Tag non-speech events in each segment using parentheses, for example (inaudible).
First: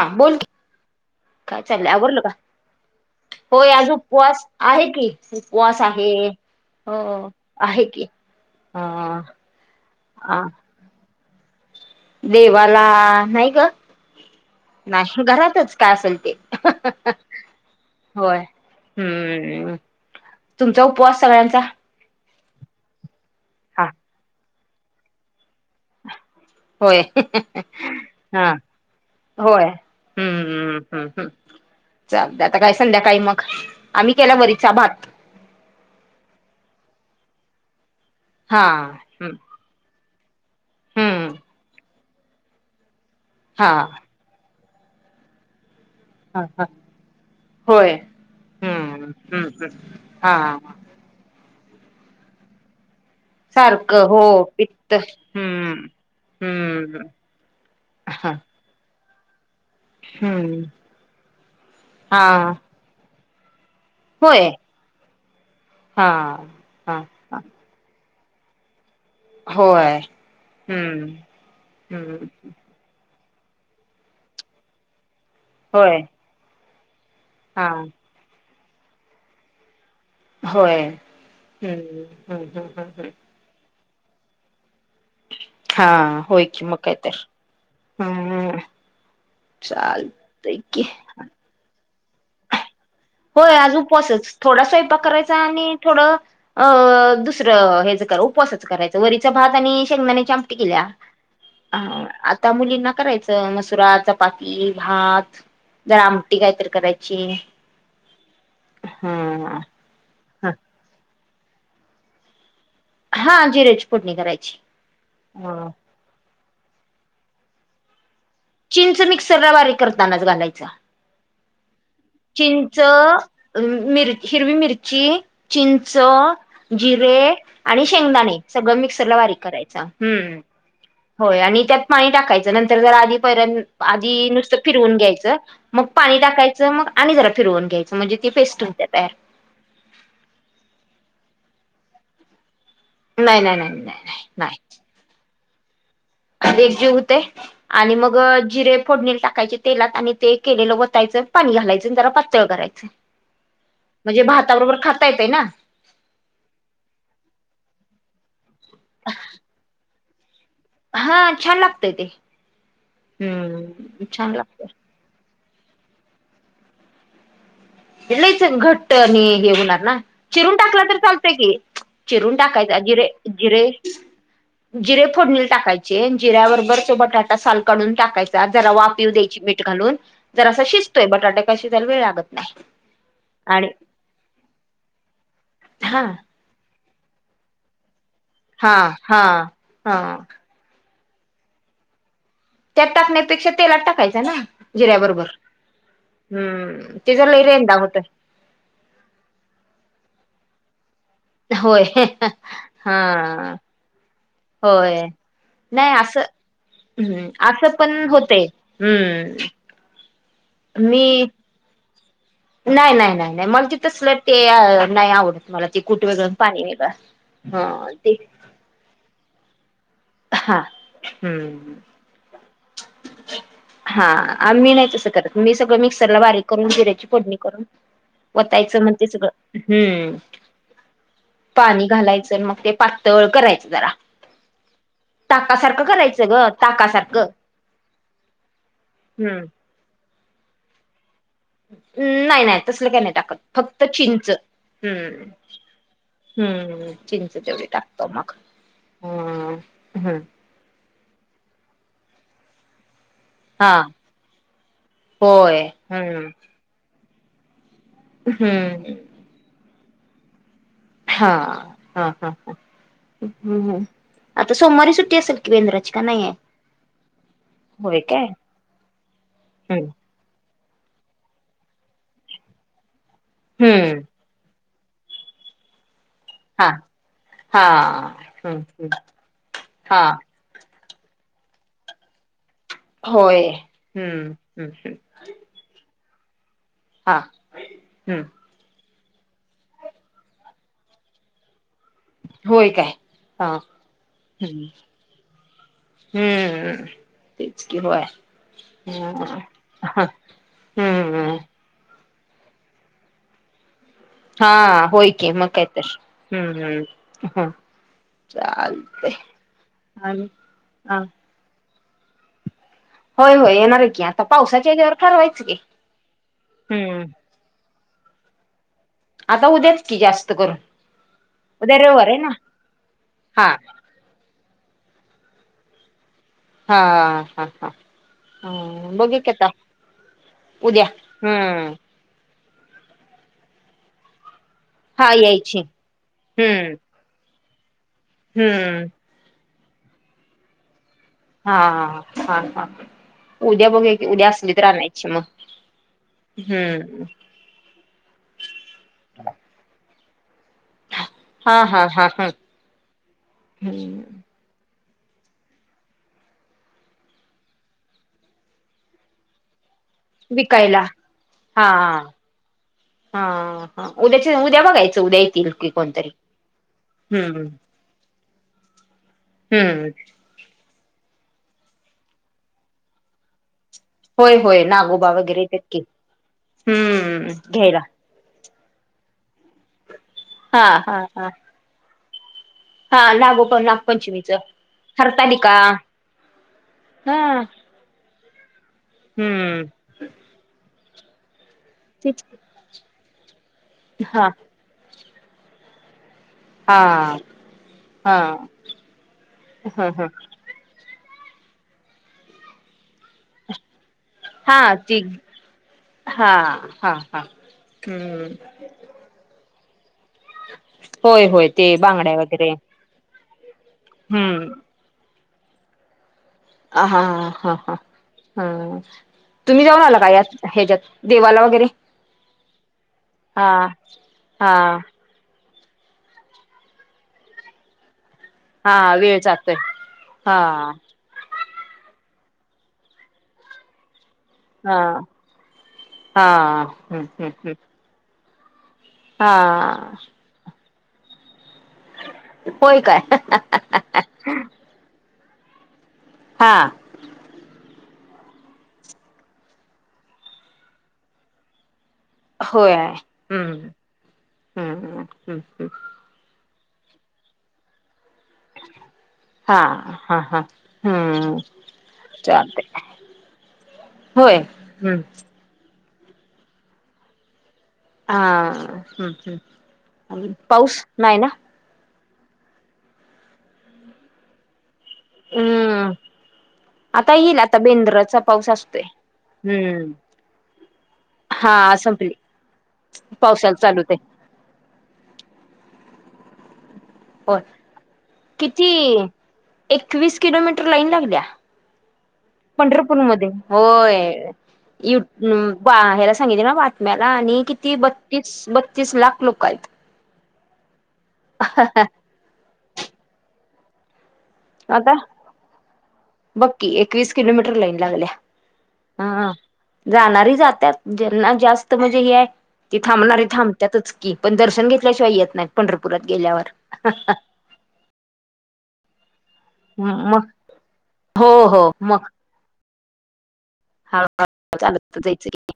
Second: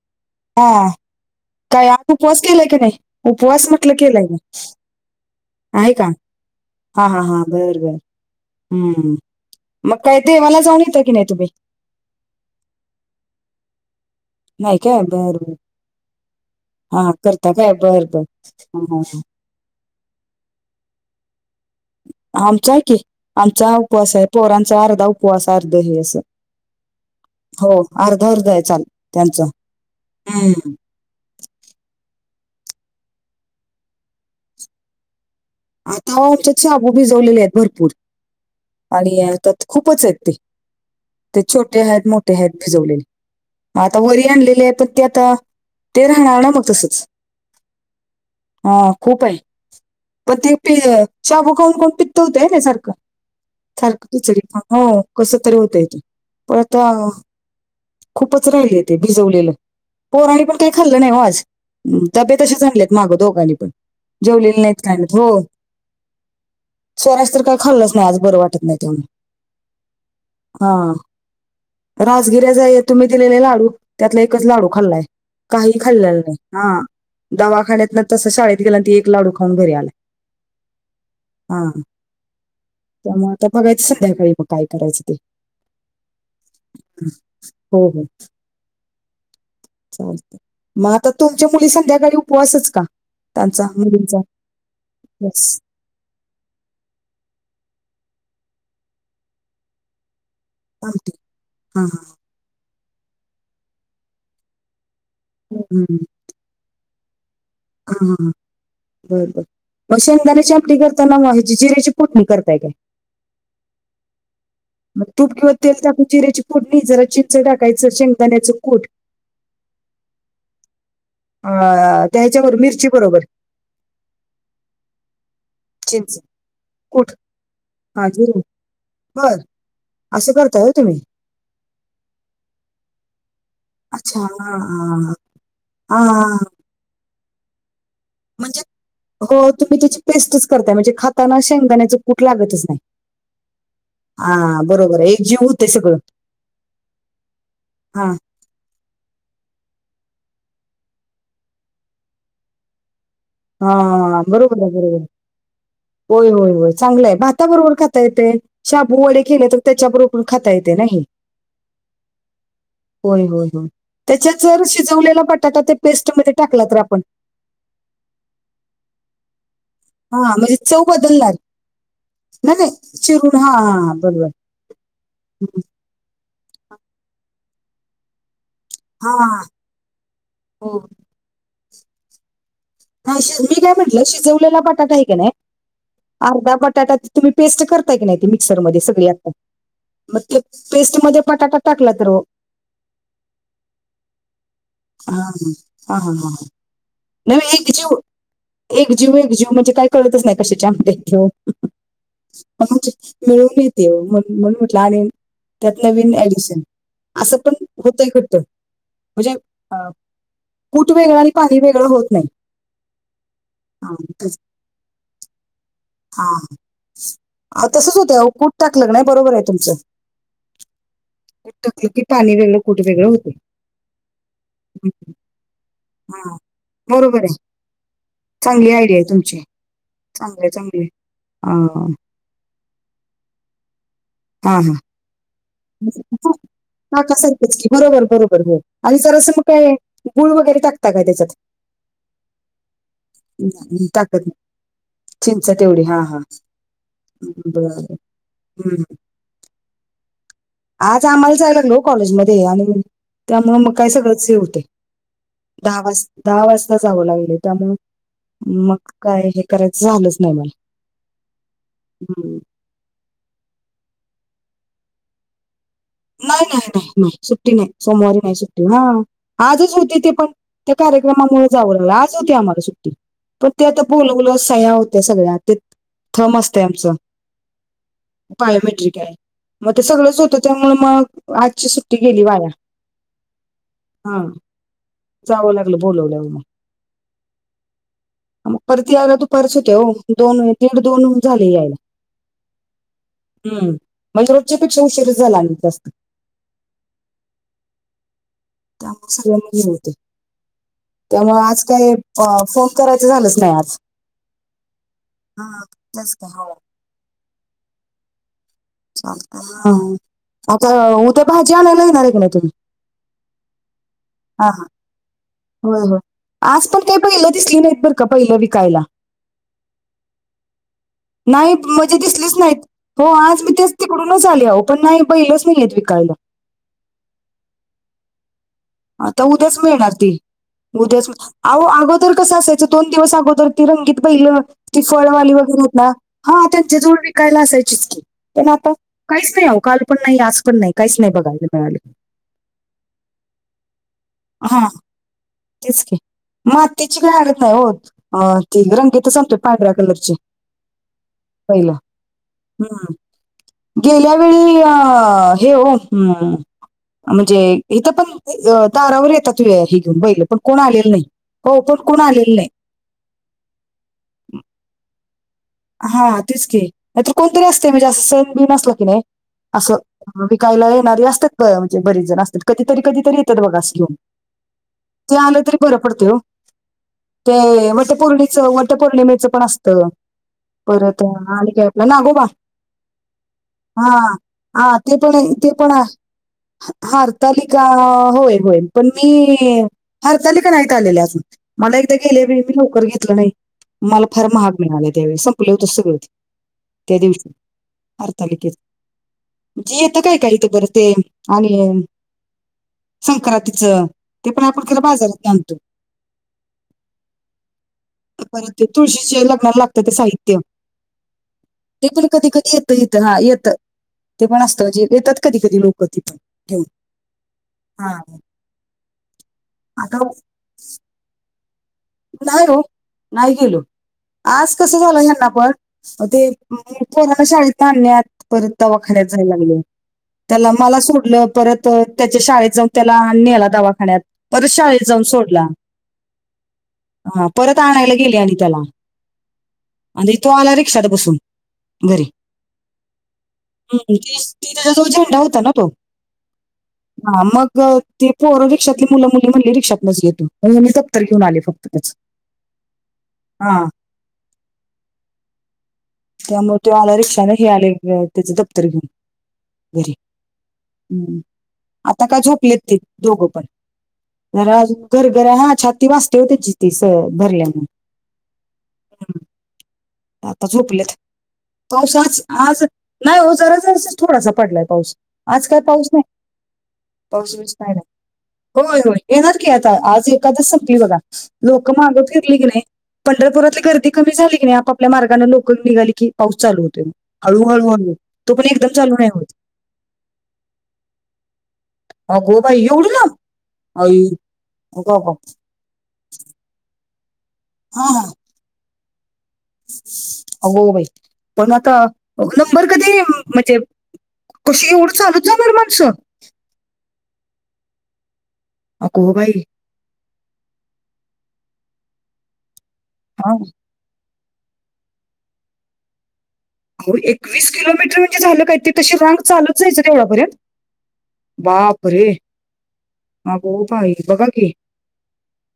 हा बोलकी. हां. काय आज उपवास केलाय क नाही, उपवास होय आज म्हटल केलाय, उपवास आहे की उपवास नाही का आहे. हा हा हो हा बर आहे बर की अ हम्म, मग काय अ देवाला जाऊन येता की नाही तुम्ही. देवाला, नाही गं. काय नाही,, बर बर घरातच काय असेल ते,,, हा करता काय बर बर होय,, हा, हा, हम्म. तुमचा उपवास सगळ्यांचा आमचा आहे की, आमचा हा उपवास आहे, पोरांचा अर्धा उपवास अर्धा दिवस होय हो अर्धा अर्ध हा आहे चाल त्यांचं, हम्म. हम्म हम्म चालतय, आता काय संध्याकाळी मग, आम्ही केला वरीचा भात. आता आमच्यात शाबू भीजवलेले आहेत भरपूर. हा हे हम्म आणतात खूपच आहेत ते हम्म ते छोटे आहेत मोठे आहेत भिजवलेले. हा आता वरी आणलेली आहे. पण ती आता त्यात ते राहणार हा ना मग हा तसच होय हा हम्म खूप आहे. (unintelligible) प ते प शाबू खाऊन, खाऊन पित्त होतय ना सारखं. सारख सारखं हो खिचडी खाऊन पित्त हो कसं तरी हम्म. होतंय पण आता. हम्म हा खूपच राहिलेत. ते भिजवलेलं, पोरानी पण हम्म काही खाल्लं नाही आज हा डब्बे तसशे आणलेत मागं दोघांनी पण- होय जेवलेले नाहीत, काय नाहित हो- हा. हा कायच तर काही खाल्लच नाही आज बरं वाटत नाही त्यामुळे होय हा. हम्म हम्म राजगिऱ्याचा येत. तुम्ही दिलेले लाडू, त्यातला एकच लाडू खाल्लाय काही होय खाल्लेला नाही हा. हा. दवाखान्यात न तसं शाळेत गेला आणि ती एक लाडू खाऊन घरी आला. होय ह् ह ह ह ह तर बघायचं संध्याकाळी मग काय करायचं ते, हा होय की मग काय हं. तर हो हो हम्म चालतंय. चालतं य की मग आता तुमच्या मुली संध्याकाळी उपवासच का? होय त्यांचा आज मुलींचा उपासच, थोडा स्वयंपा करायचा उपवास आणि थोडं अ दुसरं हेच करा उपवासच करायचं वरीच भात आणि शेंगदाण्या ची आमटी. टिकल्या आमटी हा हा आता मुलींना करायचं मसुरा, चपाती, भात, हम्म. जरा आमटी कायतरी करायची. हां हां बर बर हा मग हा. शेंगंदाण्याची आमटी करताना, ह्याची जिऱ्याची फोडणी करताय काय? हा जिऱ्याची फोडणी करायची. तूप किंवा हा. तेल टाकुन जीऱ्याची फोडणी, जरा चिंच टाकायचं शेंगदाण्या कुट चींचं मिक्सर ला बारीक करतानाच घालायचं. अं हं चिंच, मिर हिरवी मिरची, चिंच, कूट जिरे आणि हा शेंगदाणे सगळं मिक्सरला वारीक करायचं. अस करताय व्ह्य तुम्ही? होय आणि त्यात पाणी टाकायचं नंतर जर आधीपर्यंत, अच्छा आधी नुसतं हा फिरवून हा घ्यायचं, मग हा पाणी हा. टाकायचं मग आणि जरा फिरवून घ्यायचं म्हणजे ती म्हणजे पेस्ट होत्या तयार. हो तुम्ही त्याची पेस्टच करताय म्हणजे खाताना शेंगदाण्याच कूट लागतच नाही. नाही नाही नाही नाही नाही नाय हा बरोबर आहे एक जीव होते सगळं. एकजीव होते आणि हा मग जिरे, फोडणील टाकायचे तेलात आणि ते केलेलं वतायचं पाणी घालायचं जरा पातळ करायचं. हा हाह म्हणजे बरोबर आहे भाताबरोबर बरोबर. खाता येतय ना होय होय होय चांगलंय भाताबरोबर खाता येते शाबू वडे केले तर त्याच्याबरोबर पण खाता येते नाही. हा छान लागतय ते होय होय होय हम्म छान त्यांच्यात काही जर लागतय शिजवलेला बटाटा त्या पेस्टमध्ये टाकला तर आपण- लयच घट्ट आणि हे होणार ना हा म्हणजे चिरून चव टाकला तर चालतंय बदलणार की. चिरून नाही नाही टाकायचा. जिरे, चिरून हा जिरे, हा बरोबर जिरे फोडणील हम्म. टाकायचे. तेम जिऱ्यावरभर तो बटाटा साल काढून टाकाय त्यात जरा, वाफ येऊ हा द्यायची, मीठ घालून, जरासं हो शिजतोय, बटाटा काय शिजायला वेळ लागत नाही. मावशी, मी आणि काय म्हटलं, शिजवलेला बटाटा हाय क नाय, हा अर्धा बटाटाच तुम्ही, पेस्ट करता की नाही, हा मिक्सरमध्ये सगळी हा आता, हा म, ते पेस्टमध्ये, बटाटा टाकला तर वो? त्यात टाकण्यापेक्षा, तेलात टाकायचा ना, हा जिऱ्याबरोबर हा हा हा हा. हम्म, ते जरा लय रेंदा होत. एकजीव -एकजीव म्हणजे काय कळतच नाही, कशाची आमटी हेचाव होय हा मिळून येती वो, म्हण म्हणून म्हटलं होय आल्याव त्यात नाही नवीन असं एडिशन, हम्म असं पण होतंय, कुठं होतय म्हणजे? हम्म अ कुट वेगळं आणि पाणी वेगळं होत नाही. नाय, नाय, नाय, नाय, म हा, तसलं ते, तेच. नाही आवडत मला, ते कुट हा. वेगळं न पाणी वेगळं असतं, ह, ते टाकल क नाय, बरोबर आहे तुमचं, हा कूट हम्म ते की पाणी वेल हा आ मी नाही तसं करत, मी सगळं मिक्सरला हा बारीक करून, जिऱ्याची बरोबर आहे फोडणी करून चांगली वतायचं मण आयडिया ते आहे सगळं, तुमची हम्म, चांगली चांगली पाणी अं, घालायचं मग ते पा तळ करायचं जरा हा, हा ताकासारखं करायचं ग (unintelligible) ताकासारखं संकष्टी बरोबर -बरोबर आणि जरासं मग काय, गुळ वगैरे टाकता काय त्याच्यात? हंम, नाय-नाय तसलं काय नाय टाकत, फक्त नाही, टाकत चींच नाही. हम्म- चिंच तेवढी हा हा हम्म चिंच तेवढी बरं टाकतो, मग हम्म. हंम व्हय आज आम्हाला, जायालं लागलं, हो कॉलेजमध्ये (unintelligible) त्यामुळं, म हा काय सगळंच, हे होतंय, होय दहा वाज हम्म दहा वाज ता जावं लागलं, त्यामुळं, मग हम्म काय हे करायचं, झालंच नाही, मला हा, हा, हा, हम्म. ह, हंम, हंम, आता सोमवारी सुट्टी असल की, बेंद्राची? का नाही आहे नाय, नाय, नाय, नाय, सुट्टी नाय, होय सोमवारी काय नाय सुट्टी, हा, आजच हम्म होती ती पण ते कार्यक्रमामुळं, जावं लागलं, आज होती आम्हाला सुट्टी, पण ते, आता हम्म बोलव प्लस सहया होत्या सगळ्या, तीत थम असतय हा आमचं, हा हम्म हम्म बायोमेट्रिक हाय, म ते हा सगळंच होतं तर, मग आजची सुट्टी गेली वाया. होय, हा हम्म- ह् -हम् जावं लागलं बोलवल्याव, मग हा, हंम म परत यायला दुपारच होतया वो, दोन- दीड -दोन झाले यायला होय काय हा हम्म, म्हणजे रोजच्या हम्म पेक्षा उशीर झाला, आनी हम्म, तेच की बॉय (unintelligible) हम्म त्यामुळं आज काही अ फोन करायचं, झालंच नाही, आज हा, होय की, मग हा काय तर, तेच काय हो हंम -हंम, चाल चालतंय, अव ते, हा उद्या भाजी आणायला, येणार हाय क नाय तुम्ही? होय -होय, येणार आहे की, आता पावसाच्या हेच्यावर ठरवायचं की व्हय, आज पण काय हम्म बैलं दिसली नाय, बरं का, बैल विकायला आता उद्याच की जास्त करून नाही उद्या मजी, रविवार आहे दिसलीच ना नाहीत, हो आज, मी हा तेच तिकडूनच आली आहो, पण नाही, बैलच नाहीयेत विकायला. हा.. हा.. हा.. हा आता उद्याच मिळणार ती, उद्याच अहो हम्म अगो तर कसं असायचं दोन दिवस अगोदर ती रंगीत बैल ती हा फळवाली यायची वगैरे आहेत ना हा.. हम्म त्यांची जोडी विकायलाच असायची की, पण आता हम्म काहीच नाही ओ.. काल पण नाही आज पण नाही काहीच नाही बघा. हा.. हा.. हा.. हा उद्या बघू एक उद्या असली तर हा आनायची मग, तेच की मातीची हम्म.. काय हो.. हरत त रंगीेत अ.. ते रंगीतच आणते पांढऱ्या कलरचे हा पहिला... हा हा हा हम्.. गेल्या हम्म लिया.. हे, हो.. ह्.. म्हणजे इथ पण दारावर येतात हे घेऊन बैल, कोण विकायला आलेलं नाही हो हा कोण - कोण आलेलं नाही. हा.. हा.. उद्याच्या उद्या बघायचं उद्या येतील. की कोणतरी हा, तेच की नाही कोणतरी हम्म असते म्हणजे असं सण बीन असलं की नाही, असं हम्म कायला येणारी असतातं म्हणजे बरेच जण असतात कधीरी कधतरी येतात बघा अस होय होय नागोबा ते आलं वगैरे तरी येतात बर की पडत ओ.. हम्म ते घ्यायला वटपौर्णिच वट वटपौर्णिमेचं पण असत, हा हा परत हा आणि काय आपलं नागोबा हा नागोबा हा.. नागपंचमीच ते.. पण, ते.. हरतालिका पण आहे. हा हरतालिका होय.. होय.. पण मी हम्म हरतालिका नाहीत टाळलेले अजून मला एकदा तेच गेले वेळी बी लवकर घेतलं नाही मला फार हा महाग मिळाल त्यावेळी संपलं होतं सगळंच. हा त्या दिवशी हा हरतालिकेचं ह येत ह काय काही इथे बरं ते आणि... संक्रांतीचं ते पण आपण हा.. खरं ती बाजारात आणतो हा.. हा.. हा.. हम्म मला लागत ते साहित्य होय होय ते पण बांगड्या कधी वगैरे कधी येत हित हा.. येत. ते पण हम्म असतं जे येतात कधी- कधी लोक तिथ हा... हा.. हा.. हा.. हा तुम्ही जाऊन आता आला का यात? ह्याच्यायात देवाला वगैरे नाही ओ.. नाही हा गेलो, आज हा कसं झालं ह्याना पण ते पोराला शाळेत आणलय आत परत हा दवाखान्यात वेळ जाय जातोय लागल, हा त्याला मला सोडून. परत त्याच्या शाळेत जाऊन त्याला नेला दवाखान्यात परत हा शाळेत जाऊन सोडला. हा.. हम्म हा... हम्म हम्म परत आणायला गेले आणि त्याला हा.. आणि तो आला रिक्षात बसून घरी होय काय ह्.... तीस तिचा जवळ झेंडा होता ना तो हां.. हा, मग ती पोरं रिक्षातले मुलं- मुली म्हणले रिक्षातनच ये तू म्हणून मी दप्तर घेऊन आले. फक्त त्याच होय.. हम्म हम् हम् हम् त्यामुळे त्यो आला रिक्षाने हे आले त्याच दप्तर घेऊन. हा घरी... हा हा हम्म आता काय झोपलेत ते चालतंय दोघं पण होय जरा अजून हम्म घर घर हा छाती वाचते हो त्याची ती भरल्या मूळ हा हम् ह् अजून आता पाऊस झोपलेत. नाही ना? पाऊस आज आज नाही हो जरा जरा असा थोडासा पडलाय पाऊस आज काय पाऊस हम्म नाही. आता पाऊस येईल बिऊस आता काय नाय बेंद्राचा पाऊस होय असतोय होय येणार की आता हम्म आज ऐकादस संपली बघा. हा लोक मागं संपली फिरली की नाही पावसाला पंढरपुरातली चालूच गर्दी आहे कमी झाली की नाही आप आप आप आपल्या मार्गान लोक निघाली की पाऊस चालू होतेय मग. हो हळूहळू हळू हळू. तो पण किती एकदम चालू नाही होत एकवीस किलोमीटर लाईन लागलीया‌. अगो बाई एवढं ना पंढरपूरमध्ये आई होय अगो इव अगो बा ह्याला सांगितलय ना बातम्याला आणि किती बत्तीस बत्तीस लाख लोक आहित. अगं बाई पण आता नंबर कधी म्हणजे? कशी एवढं चालत जाणार माणसं? बघ की एकवीस किलोमीटर लाईन लागली या अगो हा. बाई जाणारी जात्यात ज्यांना जास्त म्हणजे हे आहे ती थांबणारी हा थांबत्यातचं. की पण दर्शन घेतल्याशिवाय येत नाही पंढरपुरात गेल्यावर. हो एकवीस किलोमीटर म्हणजे झालं काय ती तशी रांग चालत चालत जायचं देवळा मग पर्यंत हो हो बाप मग रे, अगं बाई हळूहळू बघा की. चालत जायचं की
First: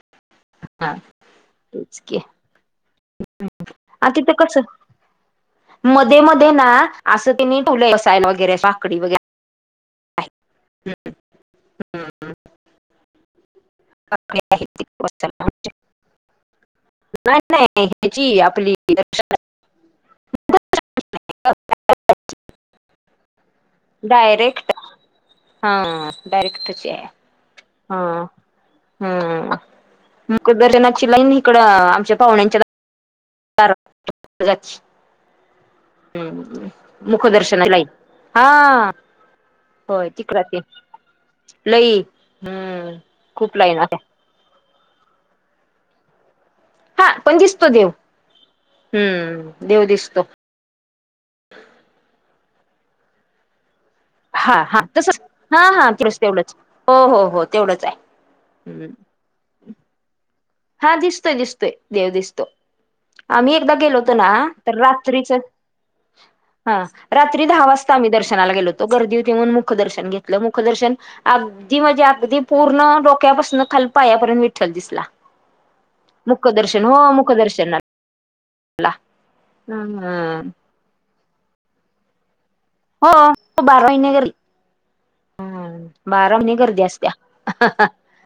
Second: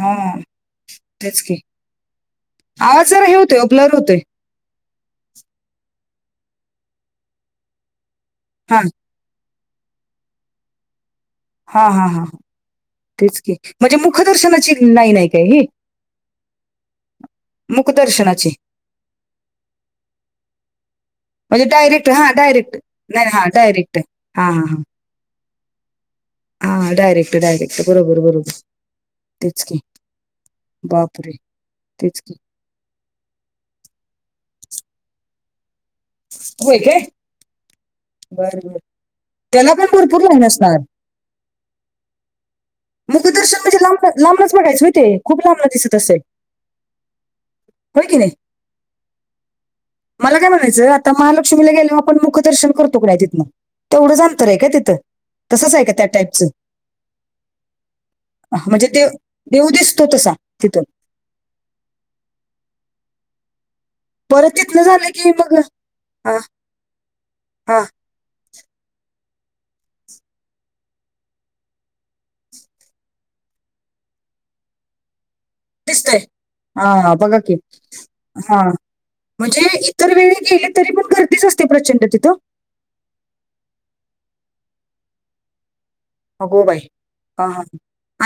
हा हा तेच की, आवाज जरा हे होतोय ब्लर आ होतोय तिथं कसं? मध्ये मध्ये ना असं त्यांनी (inaudible) बसायल वगैरे हां, बाकडी वगैरे हा हा हा तेच की म्हणजे मुखदर्शनाची आहेत लाईन आहे का बसायला ही? नाही नाही ह्याची मुखदर्शनाची. आपली दर्शनाची. म्हणजे डारेक्ट हा डारेक्ट नाही हा डायरेक्ट हां, हां, डायरेक्ट हां. ह् डायरेक्टची हां, आहे डायरेक्ट, डायरेक्ट. बरोबर, ह्अ बरोबर. ह् तेच की. मुकदर्शनाची लाईन बापरे! इकडं आमच्या तेच की. पाहुण्यांच्या दा दारातंन जाती. हम्म होय काय? मुखदर्शनाची लाईन बरं, बरं. हा त्याला पण होय भरपूर चिकरा लाईन ते. असणार. लई हम्म खूप मुखदर्शन म्हणजे लाईन आल्या. लांब लांबनच बघायचं होय ते खूप लांबन दिसत असेल. हा पण दिसतो देव होय की नाही? हम्म देव दिसतो. हे काय म्हणायचंय? त्या महालक्ष्मीला गेल्यावर आपण मुखदर्शन करतो की नाय तिथंन‍? तेवढंच अंतर आहे हा का हा तिथं तसच हा तसच आहे हा का त्या तेवढंच टाईपचं? तेवढंच हो हो हो तेवढंच म्हणजे आहे ते देव दिसतो तसा तिथं? हा दिसतोय दिसतोय देव दिसतो आम्ही एखदा गेलो होतो ना. परत ना तिथनं झालं की रात्रीचं मग हा रात्री दहा हा वाजता आम्ही दर्शनाला गेलो होतो. तवा गर्दी होती म्हूणून मुखदर्शन घेतलं मुखदर्शन अगदी म्हणजे अगदी पूर्ण डोक्यापासून खाली पायापर्यंत विठ्ठल दिसला. दिसतंय मुखदर्शन हो हा बघा की. मुखदर्शनाला हा म्हणजे इतर वेळी हम्म गेले तरी पण गर्दीच असते प्रचंड तिथं, हो बारा महिने गर्दी ह्म बारा महिने अगो बाई गर्दी असतीया हा हा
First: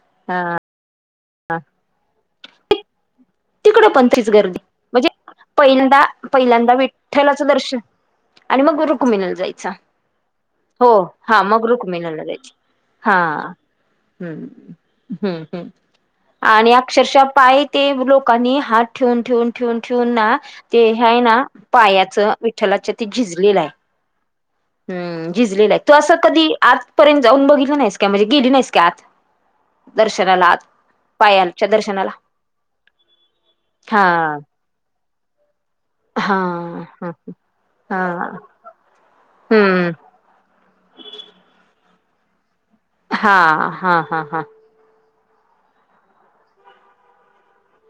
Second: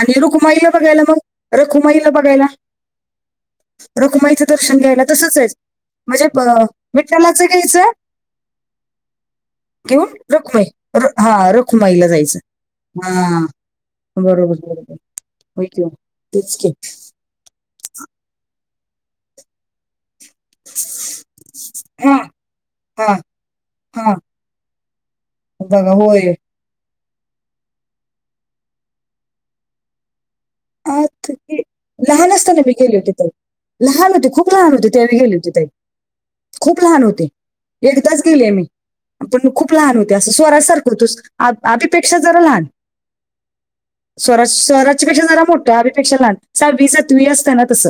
आणि रुखुमाईला बघायला मग रखमाईला बघायला‍? तिकडे पण तीच रूखमाईच गर्दी दर्शन घ्यायला म्हणजे तसचं जायचं पहिल्यांदा म्हणजे पहिल्यांदा विठ्ठलाचं दर्शन घ्यायचं. आणि मग रुक्मिणीला जायचं घेवुन रखुमाई हो हा मग रखुमाईला जायचं. हां. ह् हम् हम् की हो. तेच की आणि अक्षर शा पाय ते लोकांनी हात ठेवून ठेवून ठेवून ठेवून ना ते हे आहे ना पायाच विठ्ठलाच्या ते झिजलेल हाय. हां. हम् झिजलेला हाय, तू असं कधी आतपर्यंत जाऊन बघितलं नाहीस काय म्हणजे गेली नाहीस काय आत? दर्शनाला आत? आत पायाच्या दर्शनाला लहान असताना मी केले होते ताई, हा लहान होते खूप लहान होते त्या वेळी गेली होते ताई. हा खूप लहान हा होते, हा एकदाच गेले मी, पण खूप हम्म लहान होते. ते अस स्वराज सारख होते, आदी पेक्षा जरा लहान हा हा हा हा स्वराज स्वराज अभि पेक्षा जरा मोठं आभी पेक्षा लहान सहावी सातवी असत ना तसं.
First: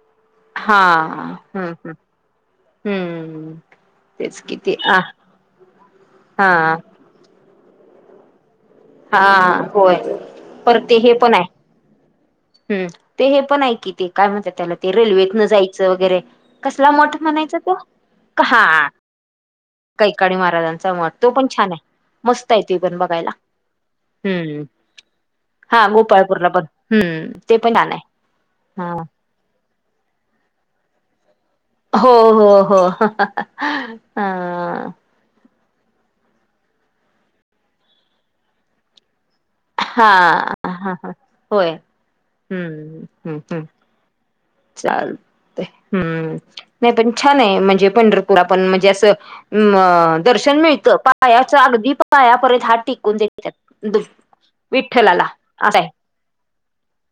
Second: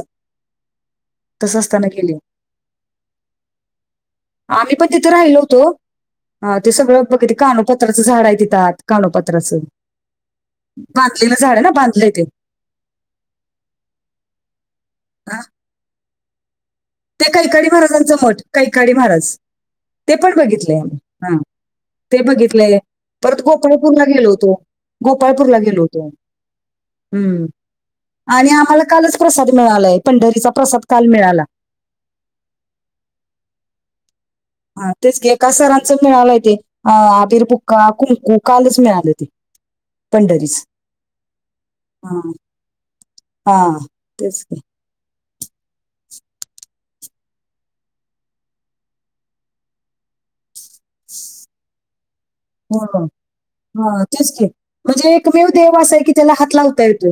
हां हां तसं हम्म असताना हम्म. गेले हम्म तेच कि आम्ही ते पण आ तिथे हां. म कधी कानो पात्राचं झाड हाय तिथं आत. हा कानोपात्राच, होय बांधलेलं झाड आहे ना? बांधलेय ते. हम् ते हे पण हाय कि ते काय म्हणत्यात त्याला ते हा. रेल्वेतन जायचं वगैरे, कस कसला मठ ते म्हणायचा कैकाडी तो? महाराजांचं मठ क हा. कैकाडी महाराज ते कैकाडी पण बघितलंय महाराजांचा आम्ही मट, तो हा पण छान हाय, ते मस्त हाय तो बघितलंय पण बघायला. परत गोपाळपूरला गेलो होतो. हम्म गोपाळपूरला गेलो हा होतो, गोपाळपूरला पण हम्म हम् ते पण छान आहे. आणि आम्हाला हा कालच प्रसाद मिळालाय, पंढरीचा प्रसाद काल मिळाला. हो हो हो हां. हा तेच की, एका सरांच मिळालंय ते आबीर बुक्का, कुंकू कालच मिळालं ते. हा पंढरीच हा हा होय हा, हम्म हम्म हा हम्. तेच की. चालतय हम्म. नाही पण छान आहे म्हणजे पंढरपूर, आपण म्हणजे असं म दर्शन मिळ त पायाच अगदी पाया परेत हात हो टिकून देत्यात द हा तेच की म्हणजे विठ्ठलाला एकमेव आत देव हाय. असा आहे की त्याला हात लावता येतोय.